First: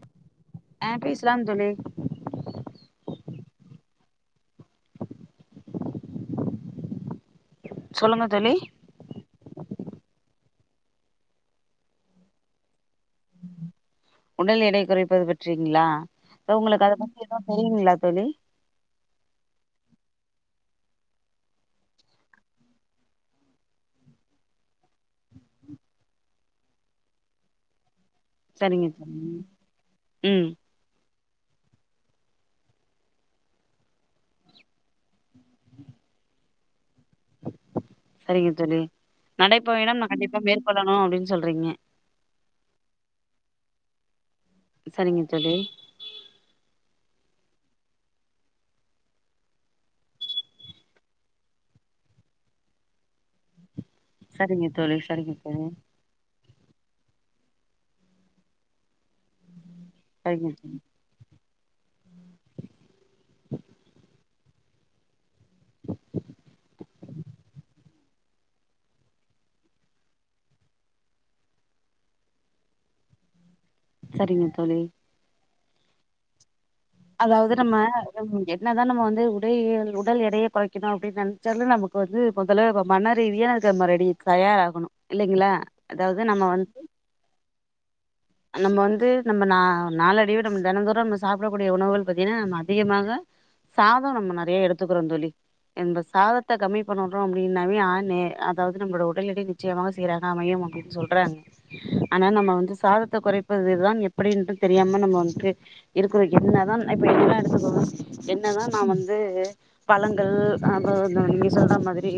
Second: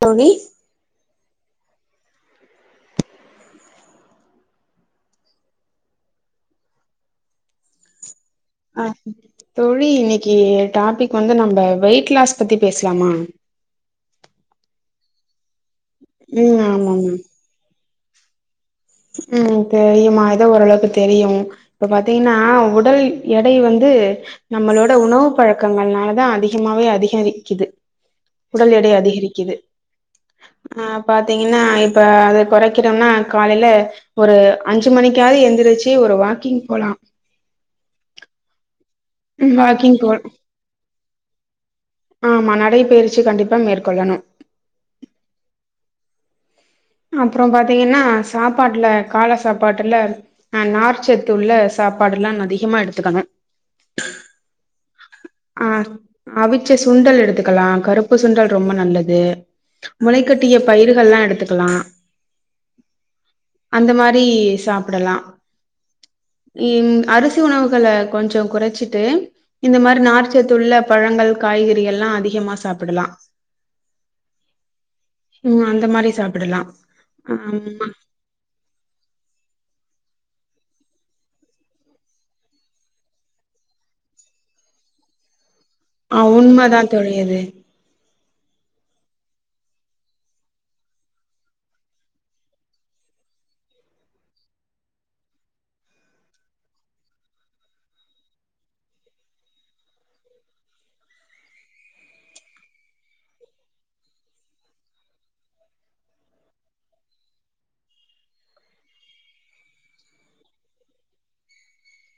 மோனி ஆ பேசலாம் தோழி சொல்லுங்க தோழி ஆஹ தோழி இன்னைக்கி டாபிக்கு வந்து நம்ம வெயிட் லாஸ் பத்தி பேசலாமா உடல் எடை குறைப்பது பற்றி ங்களா ம் உங்களுக்கு அத பத்தி ஏதுவும் தெரியுங்களா [unintelligible] உம் தெரியுமா ஏதோ ஓரளவுக்கு தெரியும் இப்ப பாத்தீங்கன்னா உடல் எடை வந்து நம்மளோட உணவு பழக்கங்கள்னாலதான் அதிகமாவே அதிகரிக்கிது உடல் சரிங்க எடை தோழி அதிகரிக்குது ம் ஆஹ் பாத்தீங்கன்னா இப்போ அது குறைக்குறோம்னா காலையில ஒரு அஞ்சு மணிக்காவது எழுந்திரிச்சு ஒரு வாக்கிங் போலாம் செரிங்கதோழி ம் வாக்கிங் நடைபயணம் நான் போ கண்டிப்பா மேற்கொள்ளணும் அப்டின்னு சொல்றீங்க ஆமா நடைபயிற்சி கண்டிப்பா மேற்கொள்ளணும் செரிங்க தோழி அப்புறம் பாத்தீங்கன்னா சாப்பாட்டுல கால சாப்பாட்டுல அஹ் நார்ச்சத்துள்ள சாப்பாடு எல்லாம் அதிகமா எடுத்துக்கணும் சரிங்க தோழி சரிங்க தோழி அவிச்ச சுண்டல் எடுத்துக்கலாம் கருப்பு சுண்டல் ரொம்ப நல்லது முளை சரிங்க கட்டிய தோழி பயிர்கள்லா எடுத்து க்கலாம் அந்த மாதிரி சாப்புடலாம் ஹும் அரிசி உணவுகள கொஞ்சம் கொறைச்சிட்டு இந்த மாதிரி நாச்சத்துள்ள பழங்கள் காய்கறிகள் எல்லாம் அதிகமா சாப்புடலாம் சரிங்க தோழி உம் அந்த மாரி சாப் டுலாம் அதாவது நம்ம என்னதான் நம்ம வந்து உடல் எடைய குறைக்கணும் அப்படின்னு நெனைச்சாலும் நமக்கு வந்து மொதல மன ரீதியான அதுக்கு ரெடி தயாராகணும் இல்லைங்களா ஹ் அதாவது நம்ம வந்து உண்மைதா தோழி அது நம்ம வந்து நம்ம நாளடிவே நம்ம தின தூரம் நம்ம சாப்புட க்கூடிய உணவுகள் பாத்தீங்கன்னா நம்ம அதிகமாக சாதோ நம்ம நெறைய எடுத்துக்கிறோ தோழி இந்த சாதத்த கம்மி பண்றோ அப்படின்னாவே ஆ நெ அதாவது நம்மளோட உடல் எடை நிச்சயமாக சீராக அமையும் அப்டின்னு சொல்றாங்க ஆனா நம்ம வந்து சாதத்த குறைப்பதுதான் எப்படின்ட்டு தெரியாம நம்ம வந்துட்டு இரு என்னதான் இப்ப என்னல்லாம் எடுத்துக்கோங்க என்னதான் நான் வந்து பழங்கள் அப்பறம் நீங்க சொல்ற மாதிரி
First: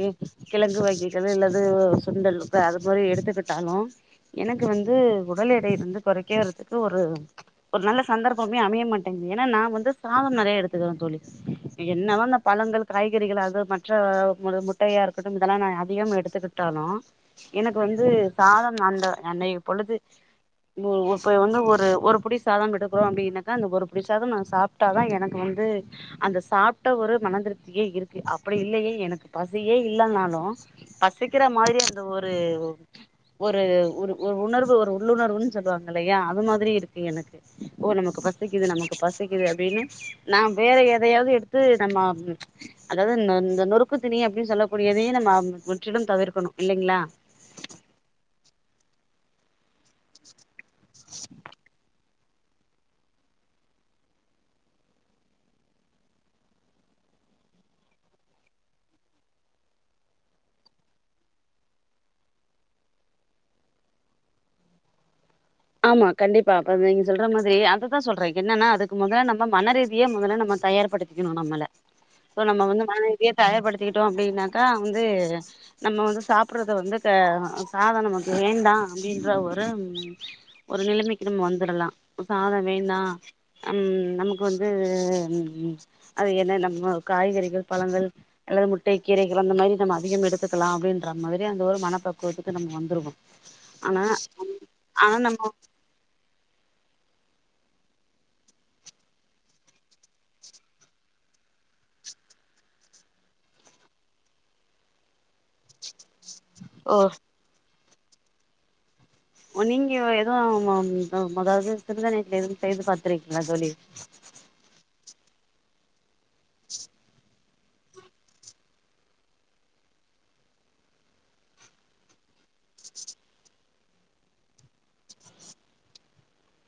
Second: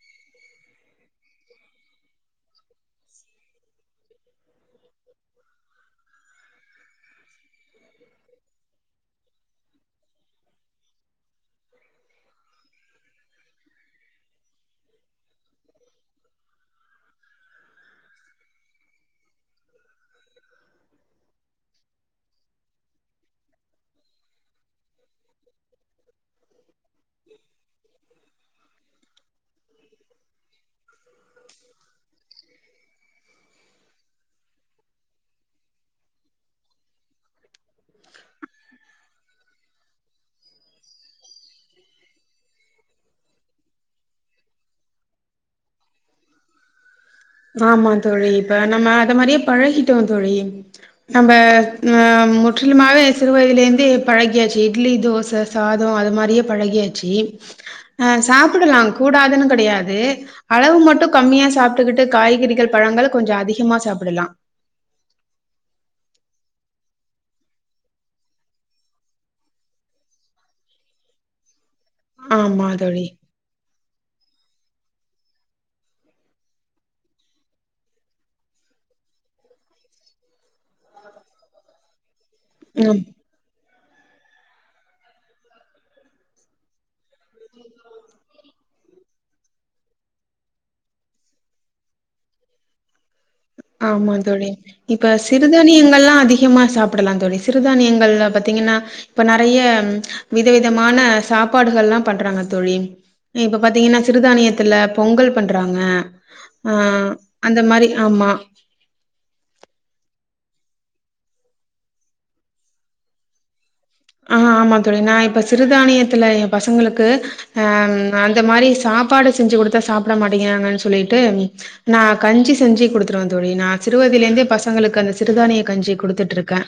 கிழங்கு வகைகள் இல்லது சுண்டல் அது மாதிரி எடுத்துக்கிட்டாலும் எனக்கு வந்து உடல் எடை வந்து குறைக்க வதுக்கு ஒரு ஒரு நல்ல சந்தர்ப்பம் அமைய மாட்டேங்கது ஏன்னா நான் வந்து சாதம் நிறைய எடுத்துக்குறேன் தோழி என்னதா அந்த பழங்கள் காய்கறிகள் அது மற்ற முட்டையா இருக்கட்டும் இதெல்லாம் அதிகம் எடுத்துக்கிட்டாலும் எனக்கு வந்து சாதம் அந்தய பொழுது இப்ப வந்து ஒரு புடி சாதம் எடுக்கிறோம் அப்டினா அதா அந்த ஒரு பிடி சாதோ நா சாப்ட்டாதா எனக்கு வந்து அந்த சாப்ட்ட ஒரு மனதிருப்தியே இருக்கு அப்டி இல்லையே எனக்கு பசியே இல்லனாலு பசிக்கிற மாரி அந்த ஒரு ஒ ஒரு ஒரு ஒரு உணர்வு ஒரு உள்ளுணர்வுன்னு சொல்லுவாங்க இல்லையா அது மாதிரி இருக்கு எனக்கு ஓ நமக்கு பசிக் பசிக்குது நமக்கு பசிக்குது அப்படின்னு நான் வேற எதையாவது எடுத்து நம்ம அதாவது இந்த நொறுக்கு தீணீ அப்படின்னு சொல்லக்கூடியதையும் நம்ம முற்றிடம் தவிர்க்கணும் இல்லிங்களா ஆமா தோழி இப்ப நம்ம அத மாரியே பழகிட்டோம் தோழி நம்ம ஆஹ ம் முற்றிலுமாவே சிறுவயதிலேந்தே பழகியாச்சு இட்லி தோசை சாதோ அது மாரியே பழகியாச்சு ஆ சாப்புடலா கூடாதுன்னு கெடையாது அளவு மட்டு கம்மியா சாப்ட்டுக்கிட் காய்கறிகள் பழங்கள் கொஞ்சம் அதிகமா சாப்புடலாம் ஆமா கண்டிப்பா அப்ப நீங்க சொல்ற மாதிரி அதுதா சொல்றே என்னன்னா அதுக்கு மொத நம்ம மனரீதியே மொதல்ல நம்ம தயார்படுத்திக்கணு நம்மள சோ நம்ம ஆமா வந்து தோழி மனரீதியா தயார்படுத்த கிட்டோம் அப்படின்னாக்கா வந்து நம்ம வந்து சாப்புடுறது வந்து சாதோநமக்கு வேண்டான் அப்புடின்ற ஒரு ஒரு நிலமைக்கு நம்ம வந்துடலா சாதோ வேணா ம் ம் நமக்கு வந்து அது என்ன நம்ம காய்கறிகள் பழங்கள் அல்லது முட் டை கீரைகள் அந்த மாதிரி நம்ம அதிகம் எடுத்துக்கலாம் அப்புடின்ற மாதிரி அந்த ஒரு மனப் பக்குவத்துக்கு நம்ம வந்துடுவோம் ஆமா தோழி இப்ப நம்ம சிறுதானியங்களா அதிகமா சாப்புடலாம் ஆ தோழி சிறுதானியங்கள்ல பாத்தீங்கன்னா இப்ப நெறைய வித விதமான சாப்பாடுகள்லா பண்றாங்க தோழி இப்ப பாத்தீங்கன்னா சிறுதானியத்துல பொங்கல் பண்றாங்க ஆ ஓ அந்த மாரி ஆமா [inaudible] ஓ நீங்க எதுவு ஆ ஆ அதாவது சிறுதானியத்துல எதுவும் செய்யறது பாத்திருக்கீங்களா தோழி ஆ ஆமா தோழி நா இப்ப சிறுதானியத்துல ஏன் பசங்களுக்கு ஆ அந்த மாரி சாப்பாடு செஞ்சு குடுத்தா சாப்ட மாட்டேங்கிறாங்கன்னு சொல்லிட்டு நா கஞ்சி செஞ்சு குடுத்துருவே தோழி நான் சிறுவயதுல இருந்தே பசங்களுக்கு அந்த சிறுதானிய கஞ்சி குடுத்துட்ருக்கே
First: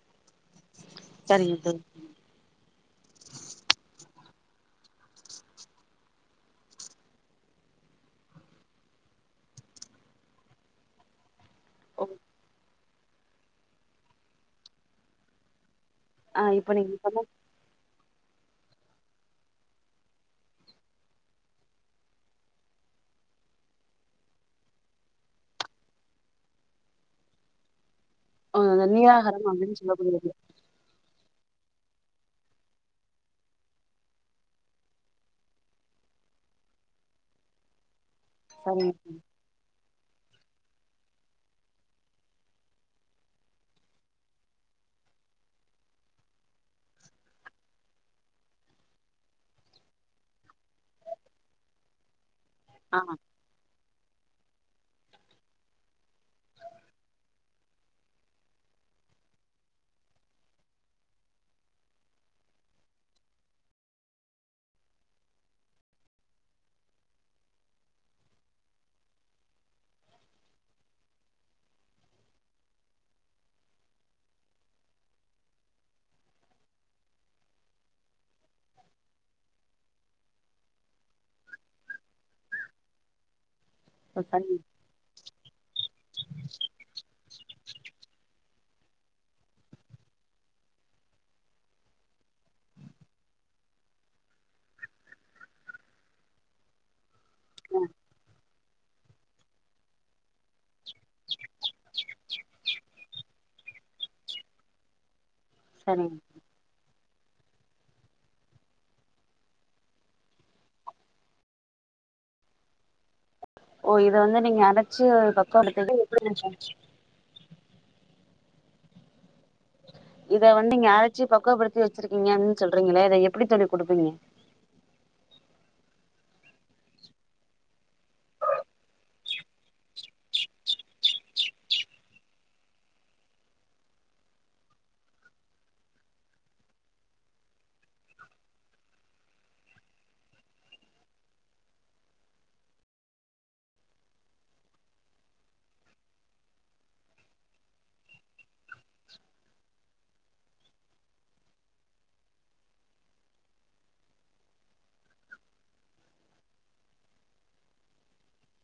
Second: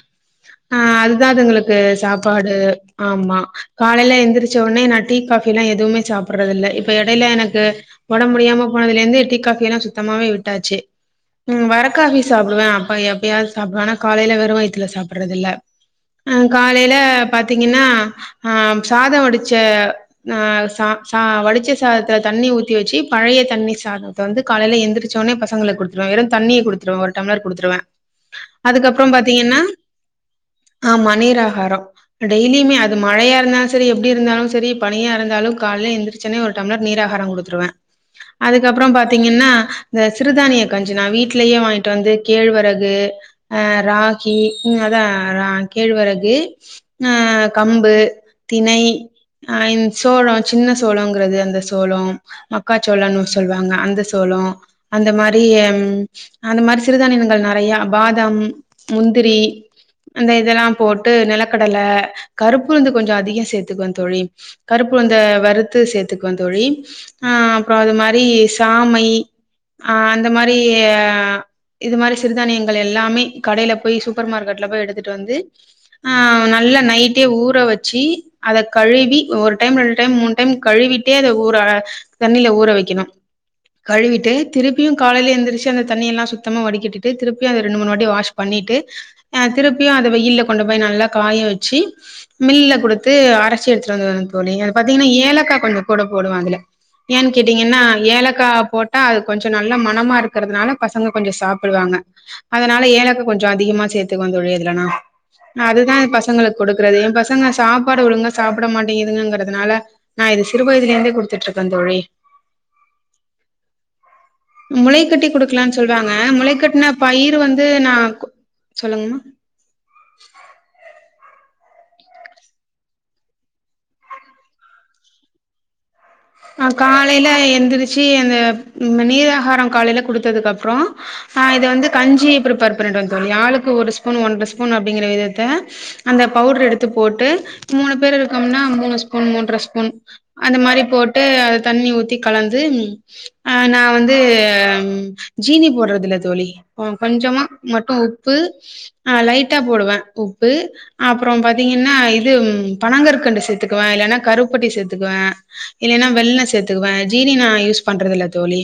ஆ அதுதா சரிங்க அதுங்களுக்கு தோழி சாப் து ஆமா காலைல எந்திரிச்ச உடனே நா டீ காஃபி எல்லா எதுவுமே சாப்படுறது இல்ல இப்ப எடையில எனக்கு ஒடம்பு முடியாம போனதுல இருந்து டீ காஃபி எல்லா சுத்தமாவே விட்டாச்சு ம் வரக்காபி சாப்டுவே அப்ப எப்பயாவது சாப்டுவே காலையில வெறு வயித்துல சாப்டறதில்ல ஆ இப்ப நீங்க சொன்ன பாத்தீங்கன்னா ஆ சாத வடிச்ச நா ச-ச வடிச்ச சாதத்துல தண்ணி ஊத்தி வச்சு பழைய தண்ணி சாதத்த வந்து காலையில எந்திரிச்சவுடனே பசங்களுக்கு குடுத்துருவே வெறு தண்ணிய குடுத்துருவே ஒரு டம்ளர் குடுத்துருவே ஆ அதுக்கப்றம் நீராகாரம் பாத்தீங்கன்னா அப்படின்னு சொல்லக்கூடியது ஆமா நீரா வரு டெய்லியுமே அது மழயா இருந்தாலும் செரி எப்டி இருந்தாலும் செரி பனியா இருந்தாலும் கால எந்திரிச்சனே ஒரு டம்ளர் நீர் ஆகாரம் கொடுத்துருவேன் அதுக்கப்பறம் சரிங்க பாத்தீங்கன்னா இந்த சிறுதானியக்கஞ்சி நா வீட்லயே வாங்கிட்டு வந்து கேழ்வரகு ஆ ராகி ம் அதா ஆ கேழ்வரகு ஆ கம்பு திணை ஆ இந் சோளோ சின்ன சோளங்கிறது அந்த சோளோ ஆ மக்காச்சோளன்னு சொல்வாங்க அந்த [unintelligible] சோளோ அந்த மாரி ம் அந்த மாரி சிறுதானியங்கள் நெறையா பாதாம் முந்திரி அந்த இதெல்லா போட்டு நிலக்கட தல கருப்பு வந்து கொஞ்ச அதிகோ சேத்துக்குவே தோழி கருப்பு அந்த வறுத்து சேத்துக்குவே தோழி ஆ அப்ற அது மாரி சாமை ஆ அந்த மாரி இது மாரி சிறுதானியங்கள் எல்லாமே கடைல போய் சூப்பர் மார்கெட்ல போய் எடுத்துட்டு வந்து ஆ அ நல்லா நைட்டே ஊற வச்சு அத கழுவி ஒரு டைம் ரெண்டு டைம் மூணு டைம் கழுவிட்டே அத ஊற தண்ணில ஊற வைக்கணு கழுவிட்டு சரிங்க திருப்பியும் காலயில எந்திரிச்சு அந்த தண்ணிய எல்லாம் சுத்தமா வடிகட்டிட்டு திருப்பியு அந்த ரெண்டு மூணு வாட்டி வாஷ் பண்ணிட்டு ஆ திருப்பியு அத வெயில்ல கொண்டு போய் நல்லா காய வச்சு மில்லுல கொடுத்து அரச்சு எடுத்துட்டு வந்து தோலி அது பாத்தீங்கன்னா ஏலக்கா கொஞ்ச கூட போடுவா அதுல ஏனு ஆ கேட்டீங்கன்னா ஏலக்கா போட்டா அது கொஞ்ச நல்ல மனமா இருக்கிறதுனால பசங்க கொஞ்ச சாப்பிடுவாங்க அதனால ஏலக்கா கொஞ்ச அதிகமா சேர்த்துக்குவே தோலி இதுலனா அ அதுதா சரிங்க பசங்களுக்கு கொடுக்குறது எம் பச சங்க சாப்பாடு ஒழுங்கா சாப்ட மாட்டேங்குதுங்கங்கிறதுனால நா இத சிறு வயதுல இருந்தே குடுத்துட்ருக்கே தோழி ஓ இத வந்து நீங்க அரைச்சு முளைக்கட்டி குடுக்கலான்னு பக்குவப்படுத்தி சொல்றாங்க எப்படி முளைக்கட்ன பயிர் வந் ந்து நா சொல்லுங்கம்மா இத வந்து [unintelligible] ச்சி பக்குவப்படுத்தி வச்சிருக்கீங்கன்னு சொல்றீங்களே அத எப்டி தோழி குடுப்பீங்க ஆ காலையில எந்திரிச்சு அந்த ம் நீராகாரம் காலயில குடுத்ததுக்கு அப்றோ ஆ இத வந்து கஞ்சி பிரிப்பேர் பண்ணிடுவே தோழி ஆளுக்கு ஒரு ஸ்பூன் ஒன்ரை ஸ்பூன் அப்டிங்கற விதத்த அந்த பவுடர் எடுத்து போட்டு மூணு பேர் இருக்கம்னா மூணு ஸ்பூன் மூன்ர ஸ்பூன் அந்த மாரி போட் போட்டு அத தண்ணி ஊத்தி கலந்து ஹா நா வந்து ஜினி போடுறதில்ல தோலி கொஞ்சம மட்டும் உப்பு ஹா லைட்டா போடுவே உப்பு அப்பறம் பாத்தீங்கன்னா இது பனங்கற்கண்டு சேத்துக்குவே இல்லன்னா கருப்பட்டி சேத்துக்குவன் இல்லன்னா வெல்லோ சேத்துக்குவே ஜீனி நா யூஸ் பண்றது இல்ல தோழி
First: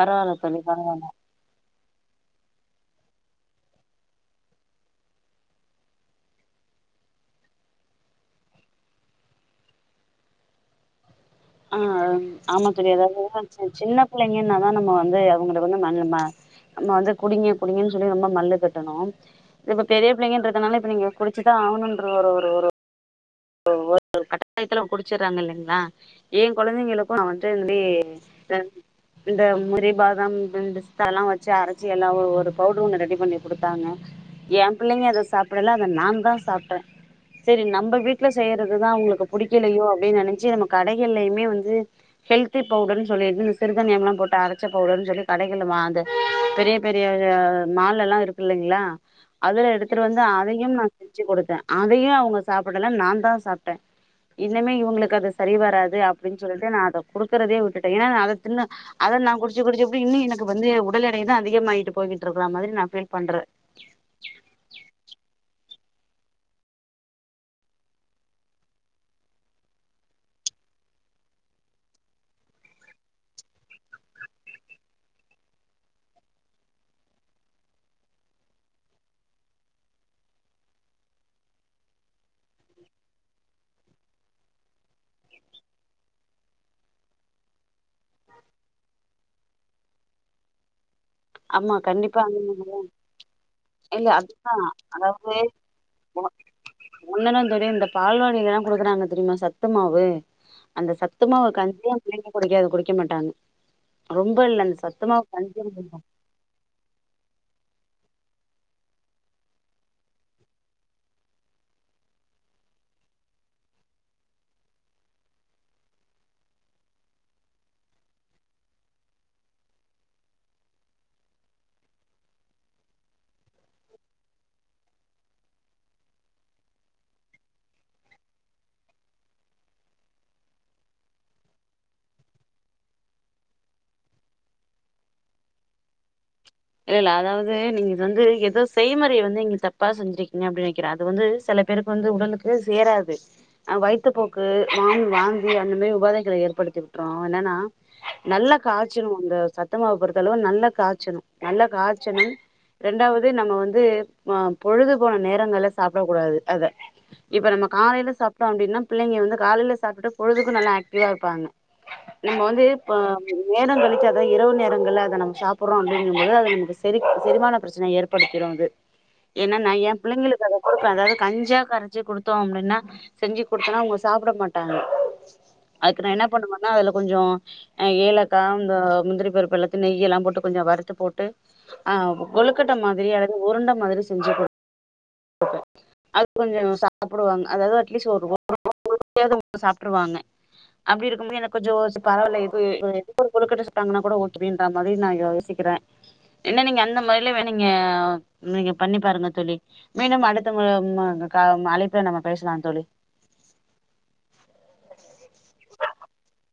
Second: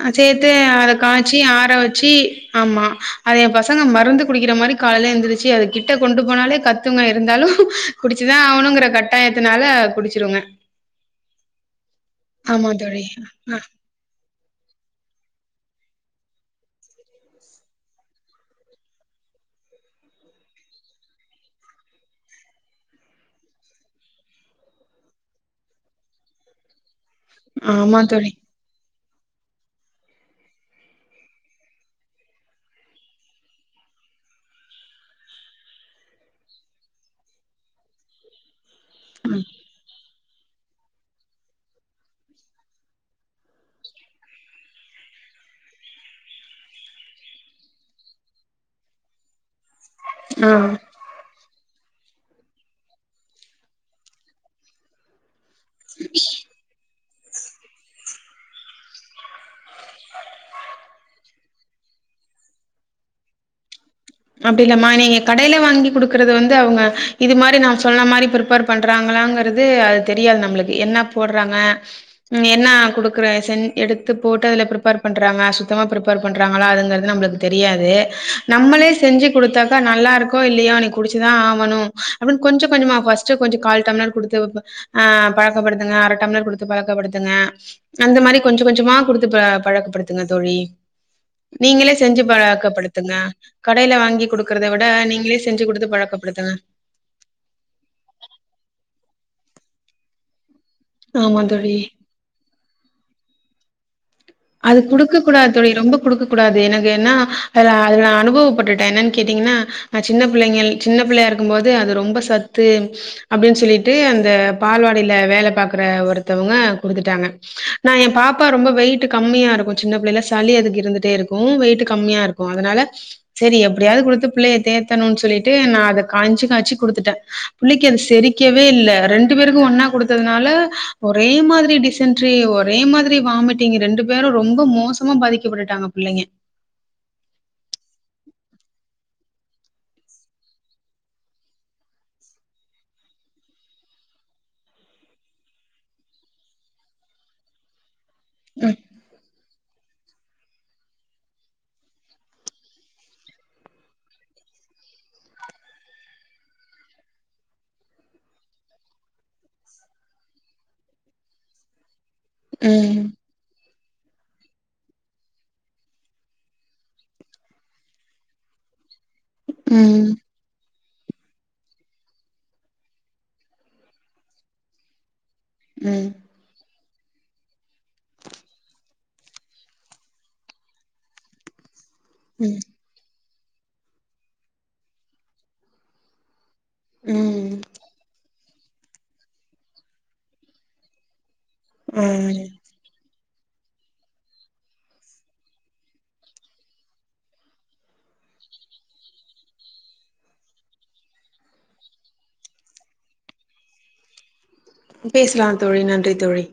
ஆ சேத்து தோழி அத பரவால்ல காய்ச்சி ஆற வச் சி ஆமா அது என் பசங்க மருந்து குடிக்கிற மாதிரி காலையில இருந்தருச்சு அது கிட்ட கொண்டு போனாலே கத்துவங்க இருந்தாலும் குடிச்சுதான் ஆவனுங்கற கட்டாயத்தினால குடிச்சிடுங்க ஆ ஆமாத்துரிய தோழி ஆ அதாவது சின்ன புள்ளைங்கன்னாதான் நம்ம வந்து அவங்க வந்து மண் மா நம்ம வந்து குடிங்க குடிங்கன்னு சொல்லி ரொம்ப மல்லு கட்டணும் இது இப்ப பெரிய புள்ளைங்கன்றதுனால இப்ப நீங்க குடிச்சுதான் ஆகணும்ன்ற ஒரு ஒரு ஒரு கட்டாயத்துல குடிச்சடுறாங்க இல்லைங்களா ஏன் குழந்தைங்களுக்கு ஹா மத்தப்படி ஆமா தோழி ரெஸ் இந்த முந்ரி பாதாம்பிஸ்தாதல்லாம் வச்சு அரைச்சி எல்லாம் ஒரு பவுடர் ஒண்ணு ரெடி பண்ணி குடுத்தாங்க என் பிள்ளைங்க அதை சாப்பிடல அதை நான் தான் சாப்பிட்டேன் சரி நம்ம வீட் விட்ல செய்ய இதுதான் அங்களுக்கு ஆ புடிக்கலயோ அப்பின்னு நினைச் சி நம கடைகல்லையுமே வந்து ஹெல்தி பவுடர் சொல்லி சிறுதன்யம் எல்லாம் போ அரைச்ச பவுடர் சொல்லி கடகள் பெரிய பெரிய மால்ல எல்லாம் இருக்கு இல்ங்களா அதுல எடுத்து வந்து ஆ அதையும் நான் செஞ்சு கொடுத்தேன் அதையும் அவங்க சாப்பிட இல்ல நான் தான் சாப்பிட்டேன் இன்னமே இவங்களுக்கு அதை சரி வராது அப்டின்னு சொல்லிட்டு நான் அத குடுக்கறதே விட்டுட்டேன் ஏன்னா அதை தின்னு அதை நான் குடிச் குடிச்சு குடிச்சுப்புட்டு இன்னும் எனக்கு வந்து ஒ உடல்டைய தான் அதிகமாயிட்டு போயிட்டு இருக்குற மாதிரி நான்ஃபீல் பண்றேன் அப்டி இல்லமா நீங்க கடயில வாங்கி குடுக்குறது வந்து அவங்க இது மாரி ந சொன்ன மாரி பிப்பேர் பண்றாங்களாங்கருது அது தெரியாது நம்ளுக்கு என்ன போடுறாங்க என்ன குடுக்குற செஞ் எடுத்து போட்டு அதுல பிர்ப்பர் பண்றாங்க சுத்தமா பிப்பேர் பண்றாங்களா அதுங்கிறது நமளுக்கு தெரியாது நம்மளே செ செஞ்சு கொடுத்தாக்கா நல்லா இருக்கோ இல்லையோ நீ குடிச்சுதான் ஆகணும் அப்படின்னு கொஞ்ச கொஞ்சமா பர்ஸ்ட்டு கொஞ்சம் கால் டம்ளர் கொடுத்து அஹ் பழக்கப்படுத்துங்க அரை டம்ளர் கொடுத்து பழக்கப்படுத்துங்க அந்த மாதிரி கொஞ்சம் கொஞ்சமா கொடுத்து பழக்கப்படுத்துங்க தோழி ஆமா நீங்களே செஞ்சு கண்டிப்பா பாழக்கப்படுத்துங்க இல்ல அதுதான் அதாவது குடுத்து பழக்கப்படுத்துங்க ஒன்னென்ன தெரியும் இந்த பால்வடிலல்லாம் கொடுக்குறாங்க தெரியுமா சத்து மாவு அந்த ஆமா சத்துமாவு தோழி கஞ்சியா புள்ளைங்க கூடிக்காது குடி வைக்க மாட்டாங்க ரொம்ப இல்ல அந்த அது குடுக்க சத்துமாவு கூடாது கஞ்சி தோழி ரொம்ப இருந்துசமே குடுக்க கூடாது எனக்கு என்னா அல அதுல அனுபவப்பட்டுட்டேன் என்னன்ன கேட்டீங்கன்னா சின்ன பிள்ளை சின்ன பிள்ளையா இருக்கும்போது அது ரொம்ப சத்து அப்படின்னு சொல்லிட்டு அந்த பால்வாடியில வேலை பாக்குற ஒருத்தவங்க குடுத்துட்டாங்க நான் என் பாப்பா ரொம்ப வெயிட்பேட்ட கம்மியா இருக்கும் சின்ன பிள்ளை சளி அதுக்கு இருந்துடே இருக்கும் வெயிட் கம்மியா இருக்கும் அதன்னால சரி எப்படியாவது கொடுத்து பிள்ளைய தேத்தணும்னு சொல்லிட்டு நான் அதை கஞ்சி காய்ச்சி குடுத்துட்டேன் பிள்ளைக்கு அது செரிக்கவே இல்ல ரெண்டு பேருக்கும் ஒன்னா குடுத்ததுனால ஒரே மாதிரிடிசன்ரி ஒரே மாதிரி வாமிட் நிங்க ரெண்டு பேரும் ரொம்ப மோசமா பாதிக்கப்பட்டுட்டாங்க புள்ளைங்க இல்ல இல்ல அதாவது நீங்க வந்து ஏதோ செய்முறையை வந்து நீங்க தப்பா செஞ்சிருக்கீங்க அப்படின்னு நினைக்கிறேன் அது வந்து சில பேருக்கு வந்து உடலுக்குே சேராது ஆஹ் வயத்துப்போக்கு வாமி வாந்தி அந்த மாதிரி உபாதைகளை ஏற்படுத்தி விட்டுறோம் என்னன்னா நல்லா காய்ச்சணும் அந்த சத்துமாவு பொறுத்து அவ்ளோவு நல்ல காய்ச்சணும் நல்ல காய்ச்சனம் இண்டாவது நம்ம வந்து ஆ பொழுது போன நேரங்கள்ல சாப்பட கூடாது அத இப்ப நம்ம காலையில சாப்பட்டோம் அப்டின்னா புள்ளைங்க வந்து காலையில சாப்பட்டுட்டு பொழுதுக்கும் நல்லா ஆக்டிவா இருப்பாங்க நம்ம வந்து இப்ப ம் நேரங்கள் அத இரவு நேரங்களல அதை நம்ம சாப்பிடறோம் அப் அப்டிங்குபோது அது நமக்கு செரிமான பிரச்சனைய் ஏற்படுத்திடும் அது என்னன்ன ஏன் ம். பிள்ளைங்களுக்கு கொடுப்பேன் அதாவது கஞ்சா கரைச்சி கொடுத்தோம் அப்படின்னா செஞ்சு குடுத்தோனா அவங்க சாப்பிட மாட்டாங்க அதுக்கு நான் என்ன பண்ணுவேன்னா அதுல கொஞ்சம்் ஏலக்காய் இந்த முந்திரி பருப்பு எல்லாதையும் நெய் எல்லாம் போட்டு கொஞ்சம் வருத்து போட்டு ஆ கொழுக்கட்ட மாதிரி உருண்ட மாதிரி செஞ்சு கொடுத்த அது கொஞ்சம் சாப்பிடுவாங்க அதாவது அட்லீஸ்ட் ஒரு சாப்பிருவாங்க அப்படி இருக்கும் போது எனக்கு ஜோ ச பார போ [unintelligible] ஒரு கொழுக்கட்ட சுட்டாங்கனா கூட ஓகேங்ற மாதிரி நான் யோசிக்கிறேன் என்ன நீங்க அந்த முறையில நீங்க நீங்க பண்ணி பாருங்க தோழி மீண்டும் அடுத்த அழைப்புல நம்ம பேசலாம் தோழி பேசலாம் தோழி நன்றி தோழி